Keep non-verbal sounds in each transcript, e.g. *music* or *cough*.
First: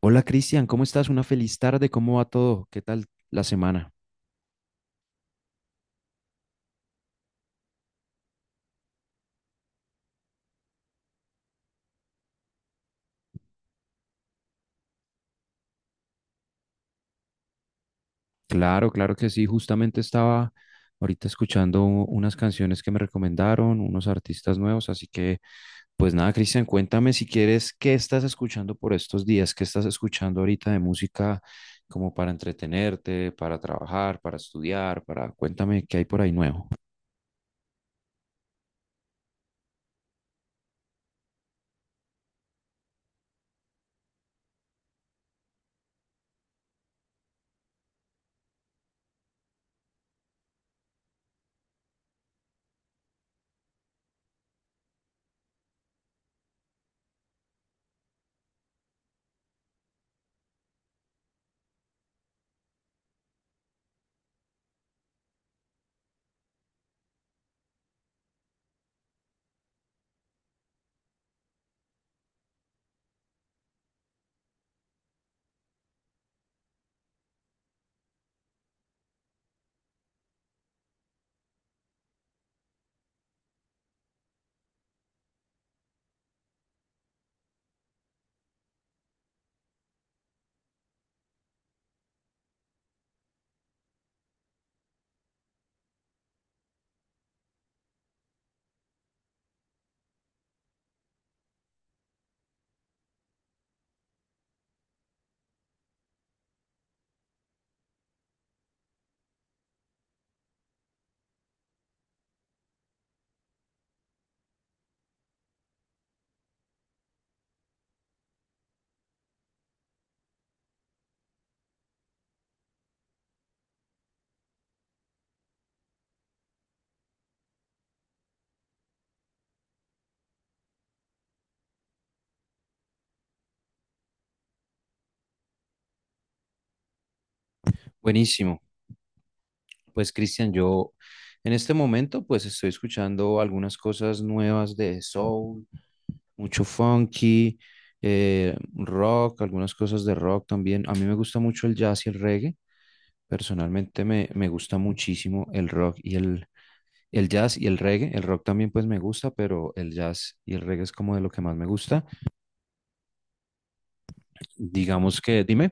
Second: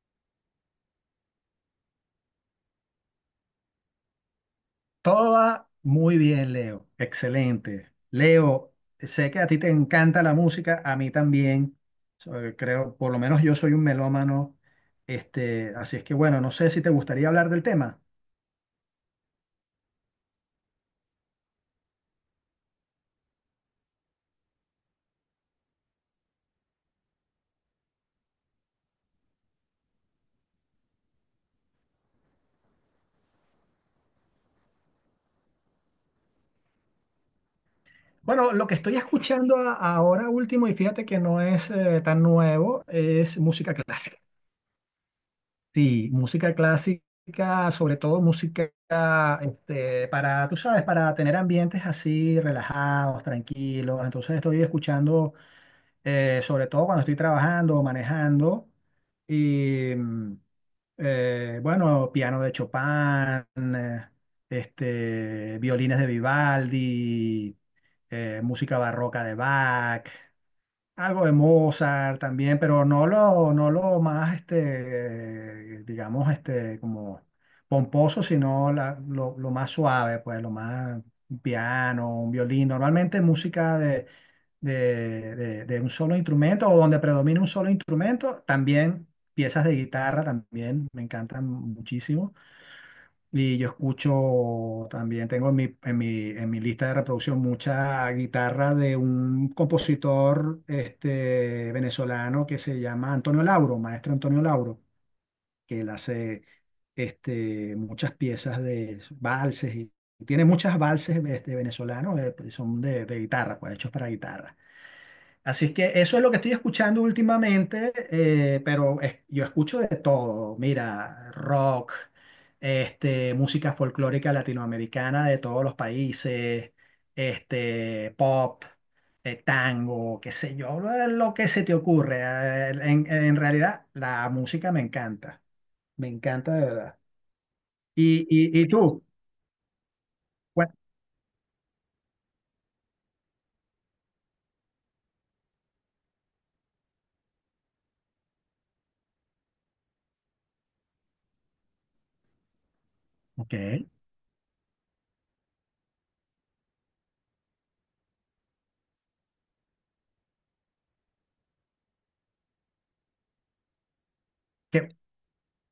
Hola Cristian, ¿cómo estás? Una feliz tarde, ¿cómo va todo? ¿Qué tal la semana? Todo va muy bien, Leo. Excelente. Leo, sé que a ti te encanta la música, a mí también. Creo, por lo menos yo soy un melómano. Así es que bueno, no sé si te gustaría hablar del tema. Claro, claro que sí, justamente estaba ahorita escuchando unas canciones que me recomendaron, unos artistas nuevos, así que pues nada, Cristian, cuéntame si quieres, ¿qué estás escuchando por estos días? ¿Qué estás escuchando ahorita de música como para entretenerte, para trabajar, para estudiar, para... Cuéntame qué hay por ahí nuevo. Bueno, lo que estoy escuchando ahora último, y fíjate que no es tan nuevo, es música clásica. Sí, música clásica, sobre todo música para, tú sabes, para tener ambientes así relajados, tranquilos. Entonces estoy escuchando sobre todo cuando estoy trabajando o manejando. Y bueno, piano de Chopin, violines de Vivaldi, música barroca de Bach. Algo de Mozart también, pero no lo más, digamos, como pomposo, sino lo más suave, pues, lo más un piano, un violín. Normalmente música de un solo instrumento o donde predomina un solo instrumento. También piezas de guitarra, también me encantan muchísimo. Y yo escucho también, tengo en mi lista de reproducción mucha guitarra de un compositor venezolano que se llama Antonio Lauro, maestro Antonio Lauro, que él hace muchas piezas de valses y tiene muchas valses venezolanos, son de guitarra, pues hechos para guitarra. Así es que eso es lo que estoy escuchando últimamente, pero yo escucho de todo. Mira, rock, música folclórica latinoamericana de todos los países, pop, tango, qué sé yo, lo que se te ocurre. En realidad, la música me encanta de verdad. ¿Y, Buenísimo. y, y tú? Pues Cristian, Bueno, yo en este momento pues estoy escuchando algunas cosas nuevas de soul, mucho funky, rock, algunas cosas de rock también. A mí me gusta mucho el jazz y el reggae. ok. Personalmente me gusta muchísimo el rock y el jazz y el reggae. El rock también pues me gusta, pero el jazz y el reggae es como de lo que más me gusta. ¿Qué, Digamos que, dime.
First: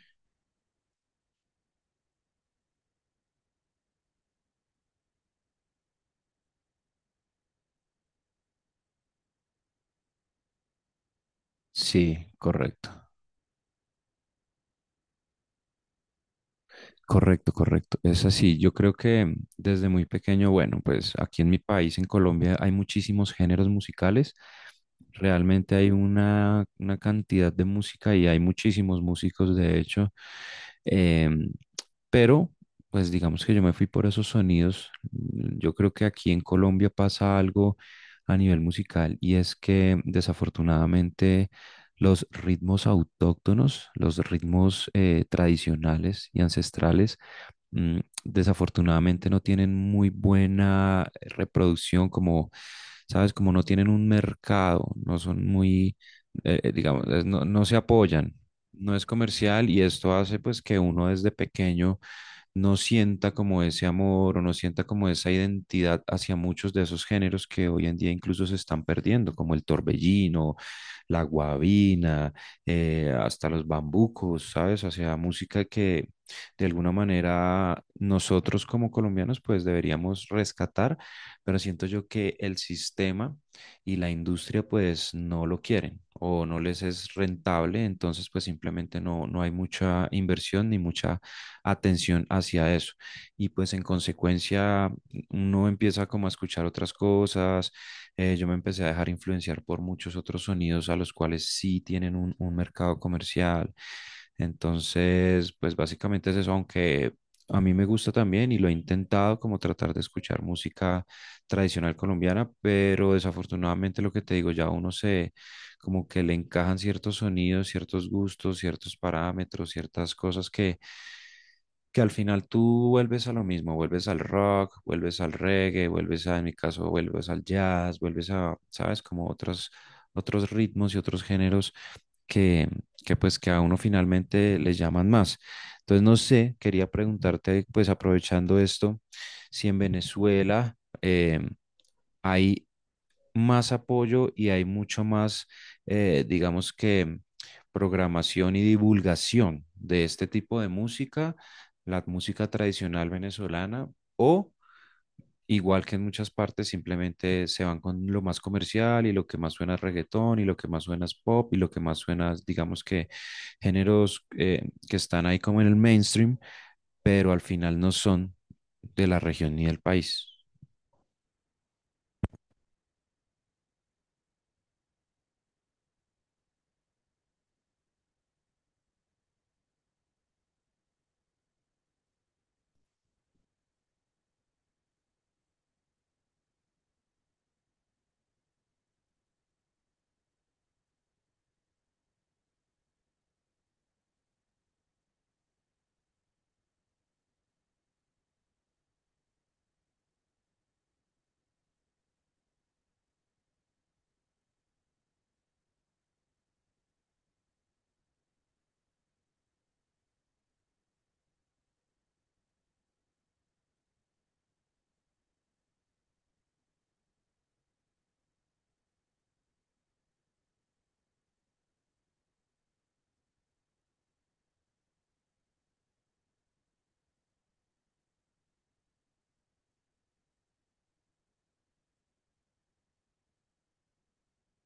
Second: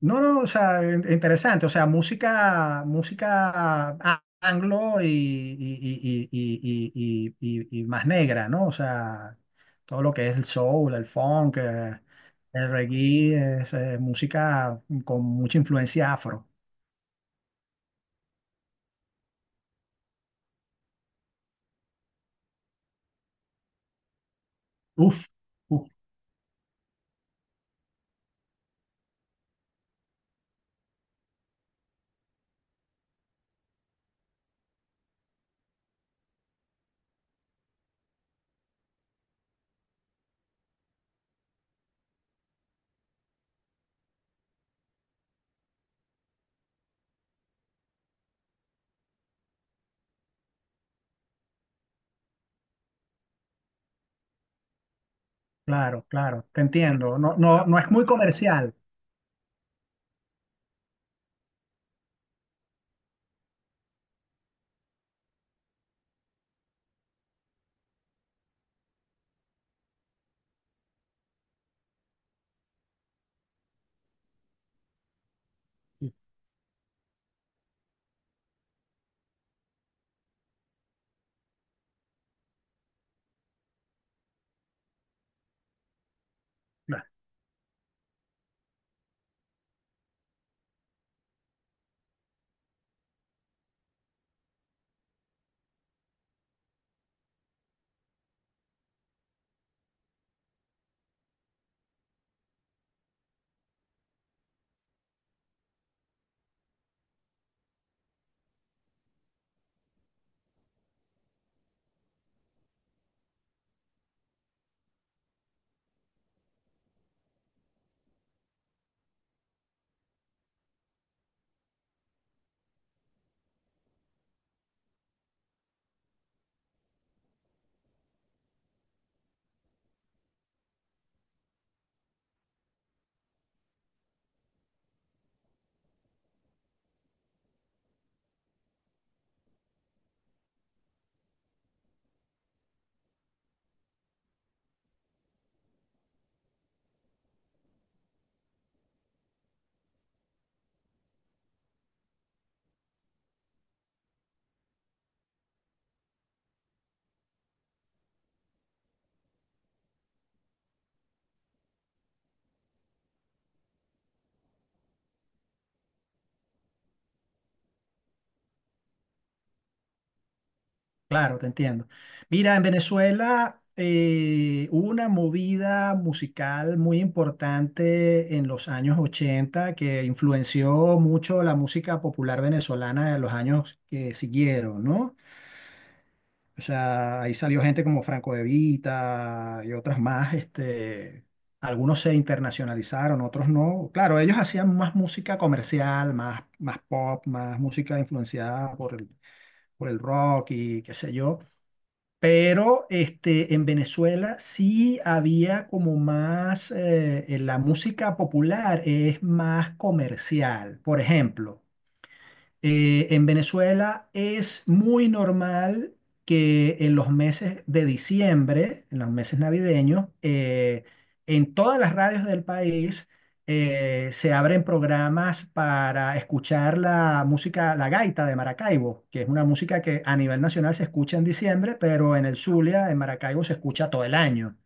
No, no, o sea, interesante, o sea, música anglo y más negra, ¿no? O sea, todo lo que es el soul, el funk, Sí, el correcto. reggae, es, música con mucha influencia afro. Correcto, correcto. Es así. Yo creo que desde muy pequeño, bueno, pues aquí en mi país, en Colombia, hay muchísimos géneros musicales. Uf, Realmente uf. hay una cantidad de música y hay muchísimos músicos, de hecho. Em, pero, pues digamos que yo me fui por esos sonidos. Yo creo que aquí en Colombia pasa algo a nivel musical y es que desafortunadamente los ritmos autóctonos, los ritmos tradicionales y ancestrales, desafortunadamente no tienen muy buena reproducción, como, ¿sabes? Como no tienen un mercado, no son muy, Claro, claro, te digamos, entiendo. No, no, no no, se no es muy apoyan, comercial. no es comercial y esto hace pues que uno desde pequeño no sienta como ese amor o no sienta como esa identidad hacia muchos de esos géneros que hoy en día incluso se están perdiendo, como el torbellino, la guabina, hasta los bambucos, ¿sabes? O sea, música que de alguna manera nosotros como colombianos pues deberíamos rescatar, pero siento yo que el sistema y la industria pues no lo quieren o no les es rentable, entonces pues simplemente no, no hay mucha inversión ni mucha atención hacia eso. Y pues en consecuencia uno empieza como a escuchar otras cosas, yo me empecé a dejar influenciar por muchos otros sonidos a los cuales sí tienen un mercado comercial. Entonces, pues básicamente es eso, aunque a mí me gusta también y lo he intentado como tratar de escuchar música tradicional colombiana, pero desafortunadamente lo que te digo, ya uno se como que le encajan ciertos sonidos, ciertos gustos, ciertos parámetros, ciertas cosas que al final tú vuelves a lo mismo, vuelves al rock, vuelves al reggae, vuelves a, en mi caso, vuelves al jazz, vuelves a, ¿sabes? Como otros, otros ritmos y otros géneros que, que pues que a uno finalmente les llaman más. Entonces, no sé, quería preguntarte, pues aprovechando esto, si en Venezuela hay más apoyo y hay mucho más, digamos que, programación y divulgación de este tipo de música, la música tradicional venezolana, o igual que en muchas partes, simplemente se van con lo más comercial y lo que más suena es reggaetón y lo que más suena es pop y lo que más suena, es, digamos que, géneros que están ahí como en el mainstream, pero al final no son de la región ni del país. Claro, te entiendo. Mira, en Venezuela hubo una movida musical muy importante en los años 80 que influenció mucho la música popular venezolana en los años que siguieron, ¿no? O sea, ahí salió gente como Franco De Vita y otras más, algunos se internacionalizaron, otros no. Claro, ellos hacían más música comercial, más pop, más música influenciada por el rock y qué sé yo. Pero en Venezuela sí había como más, la música popular es más comercial. Por ejemplo, en Venezuela es muy normal que en los meses de diciembre, en los meses navideños, en todas las radios del país se abren programas para escuchar la música, la gaita de Maracaibo, que es una música que a nivel nacional se escucha en diciembre, pero en el Zulia, en Maracaibo, se escucha todo el año.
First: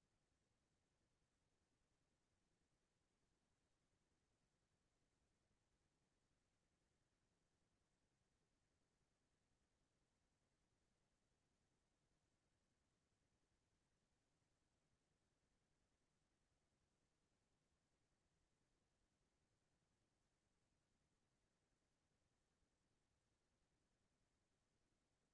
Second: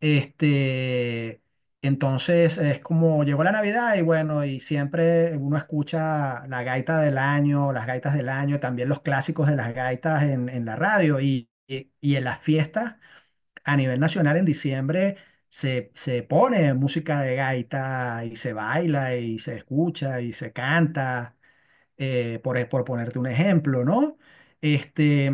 Este, entonces es como llegó la Navidad y bueno, y siempre uno escucha la gaita del año, las gaitas del año, también los clásicos de las gaitas en la radio y en las fiestas a nivel nacional en diciembre se pone música de gaita y se baila y se escucha y se canta, por ponerte un ejemplo, ¿no? Este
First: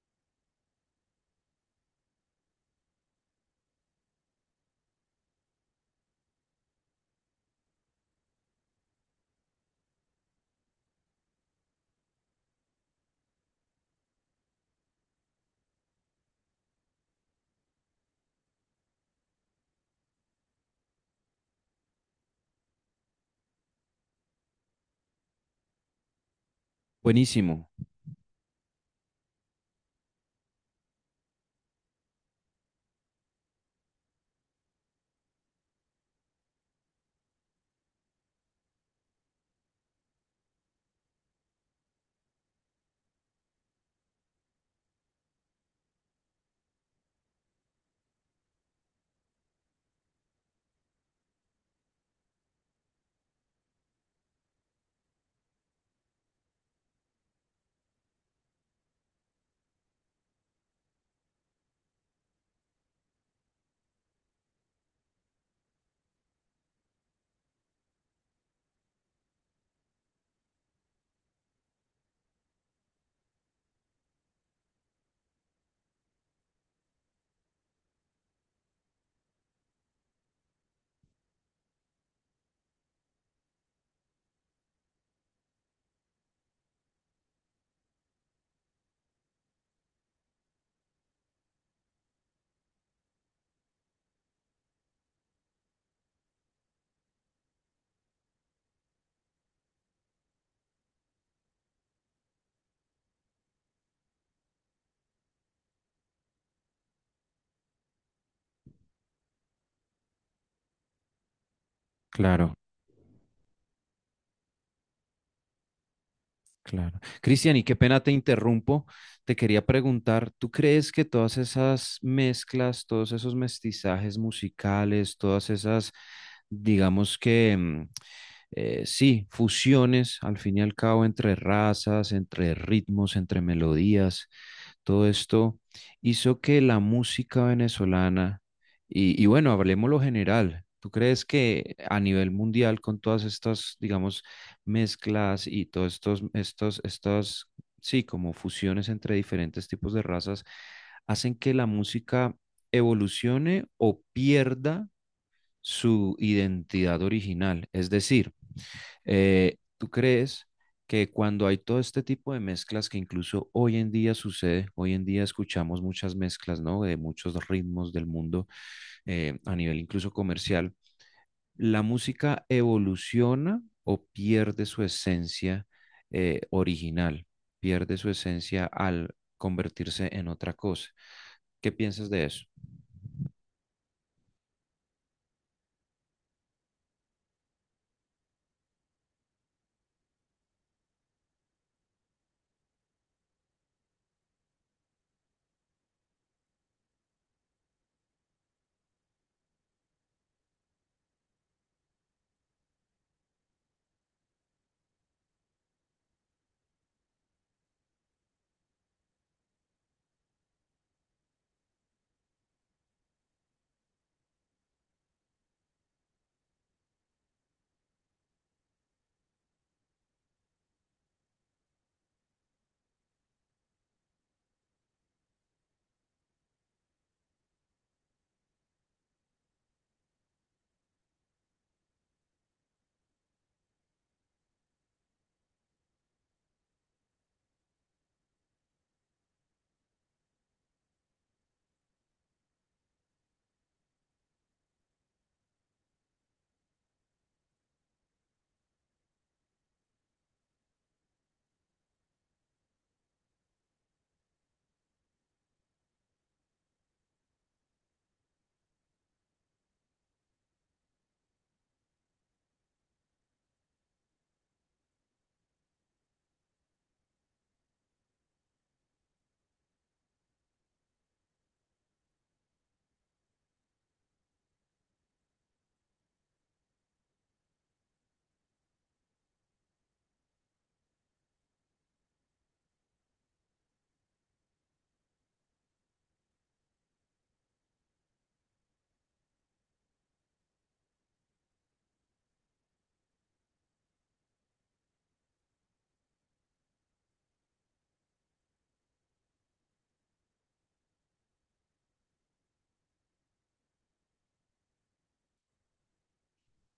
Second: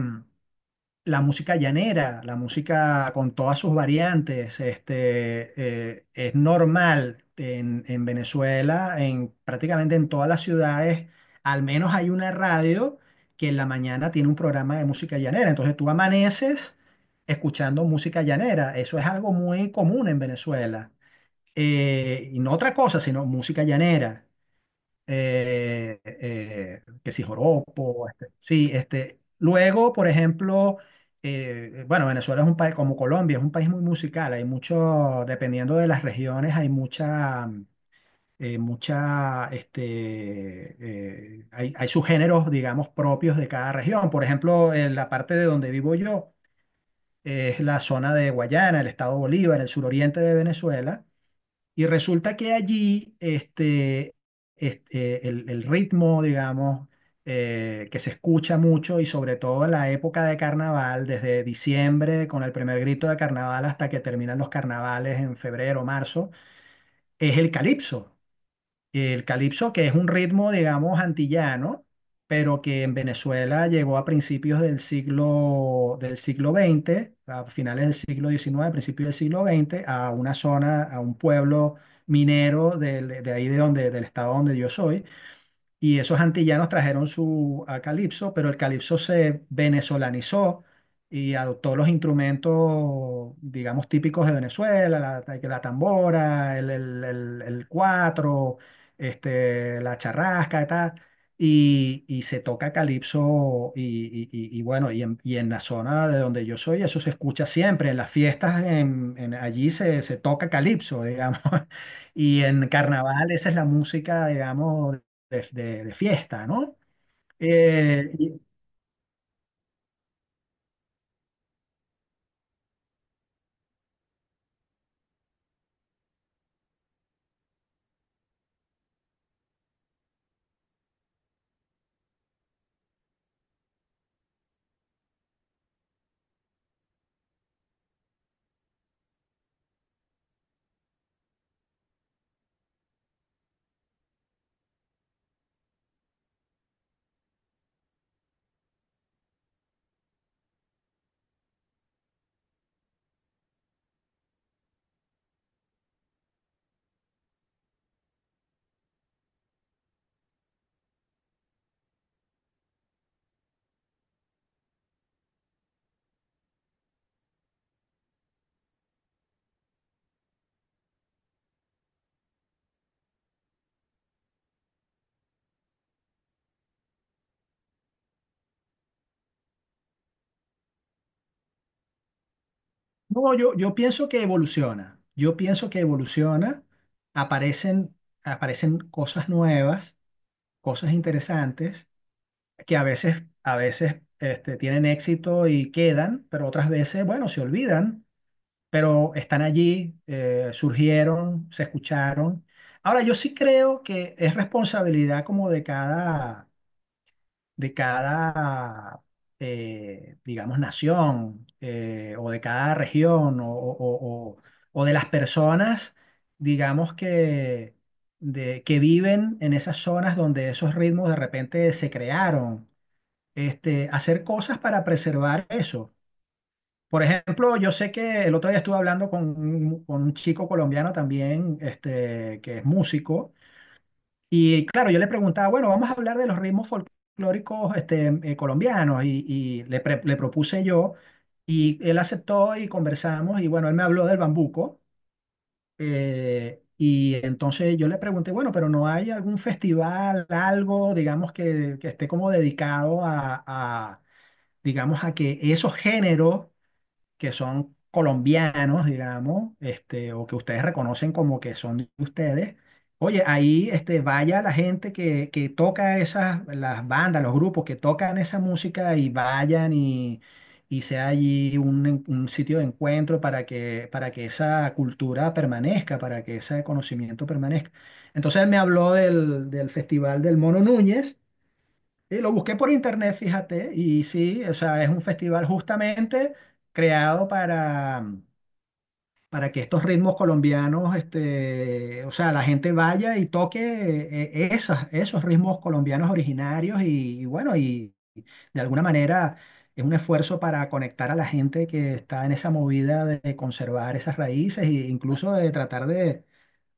la música llanera, la música con todas sus variantes, es normal en Venezuela, en prácticamente en todas las ciudades, al menos hay una radio que en la mañana tiene un programa de música llanera. Entonces tú amaneces escuchando música llanera. Eso es algo muy común en Venezuela. Y no otra cosa, sino música llanera que si Buenísimo, joropo, sí, luego, por ejemplo, bueno, Venezuela es un país, como Colombia, es un país muy musical, hay mucho, dependiendo de las regiones, hay mucha, hay sus géneros, digamos, propios de cada región, por ejemplo, en la parte de donde vivo yo, es la zona de Guayana, el estado Bolívar, el suroriente de Venezuela, y resulta que allí el ritmo, digamos, que se escucha mucho y sobre todo en la época de carnaval, desde diciembre con el primer grito de carnaval hasta que terminan los carnavales en febrero, marzo, es el calipso. El calipso, que es un ritmo, digamos, antillano, pero que en Venezuela llegó a principios del siglo veinte, a finales del siglo XIX, principios del siglo XX, a una zona, a un pueblo minero de ahí de donde, del estado donde yo soy, y esos antillanos trajeron su a calipso, pero el calipso se venezolanizó y adoptó los instrumentos, digamos, típicos de Venezuela, la tambora, el cuatro, la charrasca y tal. Y se toca calipso y bueno, y en la zona de donde yo soy, eso se escucha siempre, en las fiestas allí se toca calipso, digamos, *laughs* y claro. en carnaval esa es la música, digamos, de fiesta, ¿no? Claro. Cristian, y qué pena Eh, te y- interrumpo. Te quería preguntar, ¿tú crees que todas esas mezclas, todos esos mestizajes musicales, todas esas, digamos que, sí, fusiones al fin y al cabo entre razas, entre ritmos, entre melodías, todo esto hizo que la música venezolana, y bueno, hablemos lo general, ¿tú crees que a nivel mundial, con todas estas, digamos, mezclas y todos estos, sí, como fusiones entre diferentes tipos de razas, hacen que la música evolucione o pierda su identidad original? Es decir, ¿tú crees que cuando hay todo este tipo de mezclas que incluso hoy en día sucede, hoy en día escuchamos muchas mezclas, ¿no? De muchos ritmos del mundo, a nivel incluso comercial, la música evoluciona o pierde su esencia, original, pierde su esencia al convertirse en otra cosa? ¿Qué piensas de eso? no, yo pienso que evoluciona, yo pienso que evoluciona, aparecen, aparecen cosas nuevas, cosas interesantes, que a veces tienen éxito y quedan, pero otras veces, bueno, se olvidan, pero están allí, surgieron, se escucharon. Ahora, yo sí creo que es responsabilidad como de cada, digamos, nación o de cada región o de las personas, digamos, que viven en esas zonas donde esos ritmos de repente se crearon. Hacer cosas para preservar eso. Por ejemplo, yo sé que el otro día estuve hablando con un chico colombiano también, que es músico y claro, yo le preguntaba, bueno, vamos a hablar de los ritmos folclóricos colombianos y le propuse yo y él aceptó y conversamos y bueno, él me habló del bambuco y entonces yo le pregunté, bueno, pero ¿no hay algún festival, algo, digamos, que esté como dedicado digamos, a que esos géneros que son colombianos, digamos, o que ustedes reconocen como que son de ustedes, oye, ahí vaya la gente que toca esas, las bandas, los grupos que tocan esa música y vayan y sea allí un sitio de encuentro para que esa cultura permanezca, para que ese conocimiento permanezca. Entonces él me habló del Festival del Mono Núñez. Sí, lo busqué por internet, fíjate, y sí, o sea, es un festival justamente creado para que estos ritmos colombianos, o sea, la gente vaya y toque esas, esos ritmos colombianos originarios y bueno, y de alguna manera es un esfuerzo para conectar a la gente que está en esa movida de conservar esas raíces e incluso de tratar de,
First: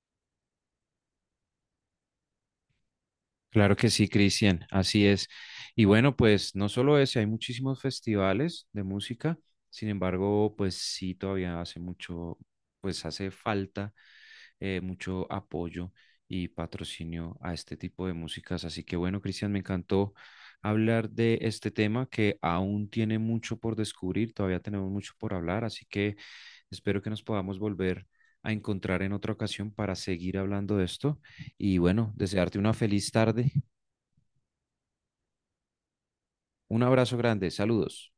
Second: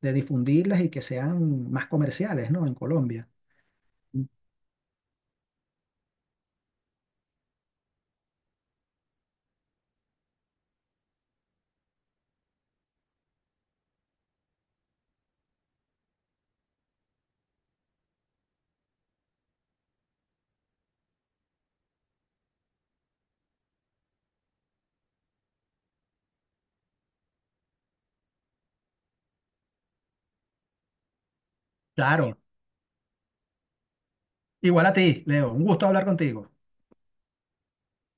de difundirlas y que sean más comerciales, ¿no? En Colombia. Claro que sí, Cristian, así es. Y bueno, pues no solo ese, hay muchísimos festivales de música, sin embargo, pues sí, todavía hace mucho, pues hace falta mucho apoyo y patrocinio a este tipo de músicas. Así que bueno, Cristian, me encantó hablar de este tema que aún tiene mucho por descubrir, todavía tenemos mucho por hablar, así que espero que nos podamos volver a encontrar en otra ocasión para seguir hablando de esto. Y bueno, Claro. desearte una feliz tarde. Igual a ti, Leo. Un gusto hablar contigo. Un abrazo grande, saludos.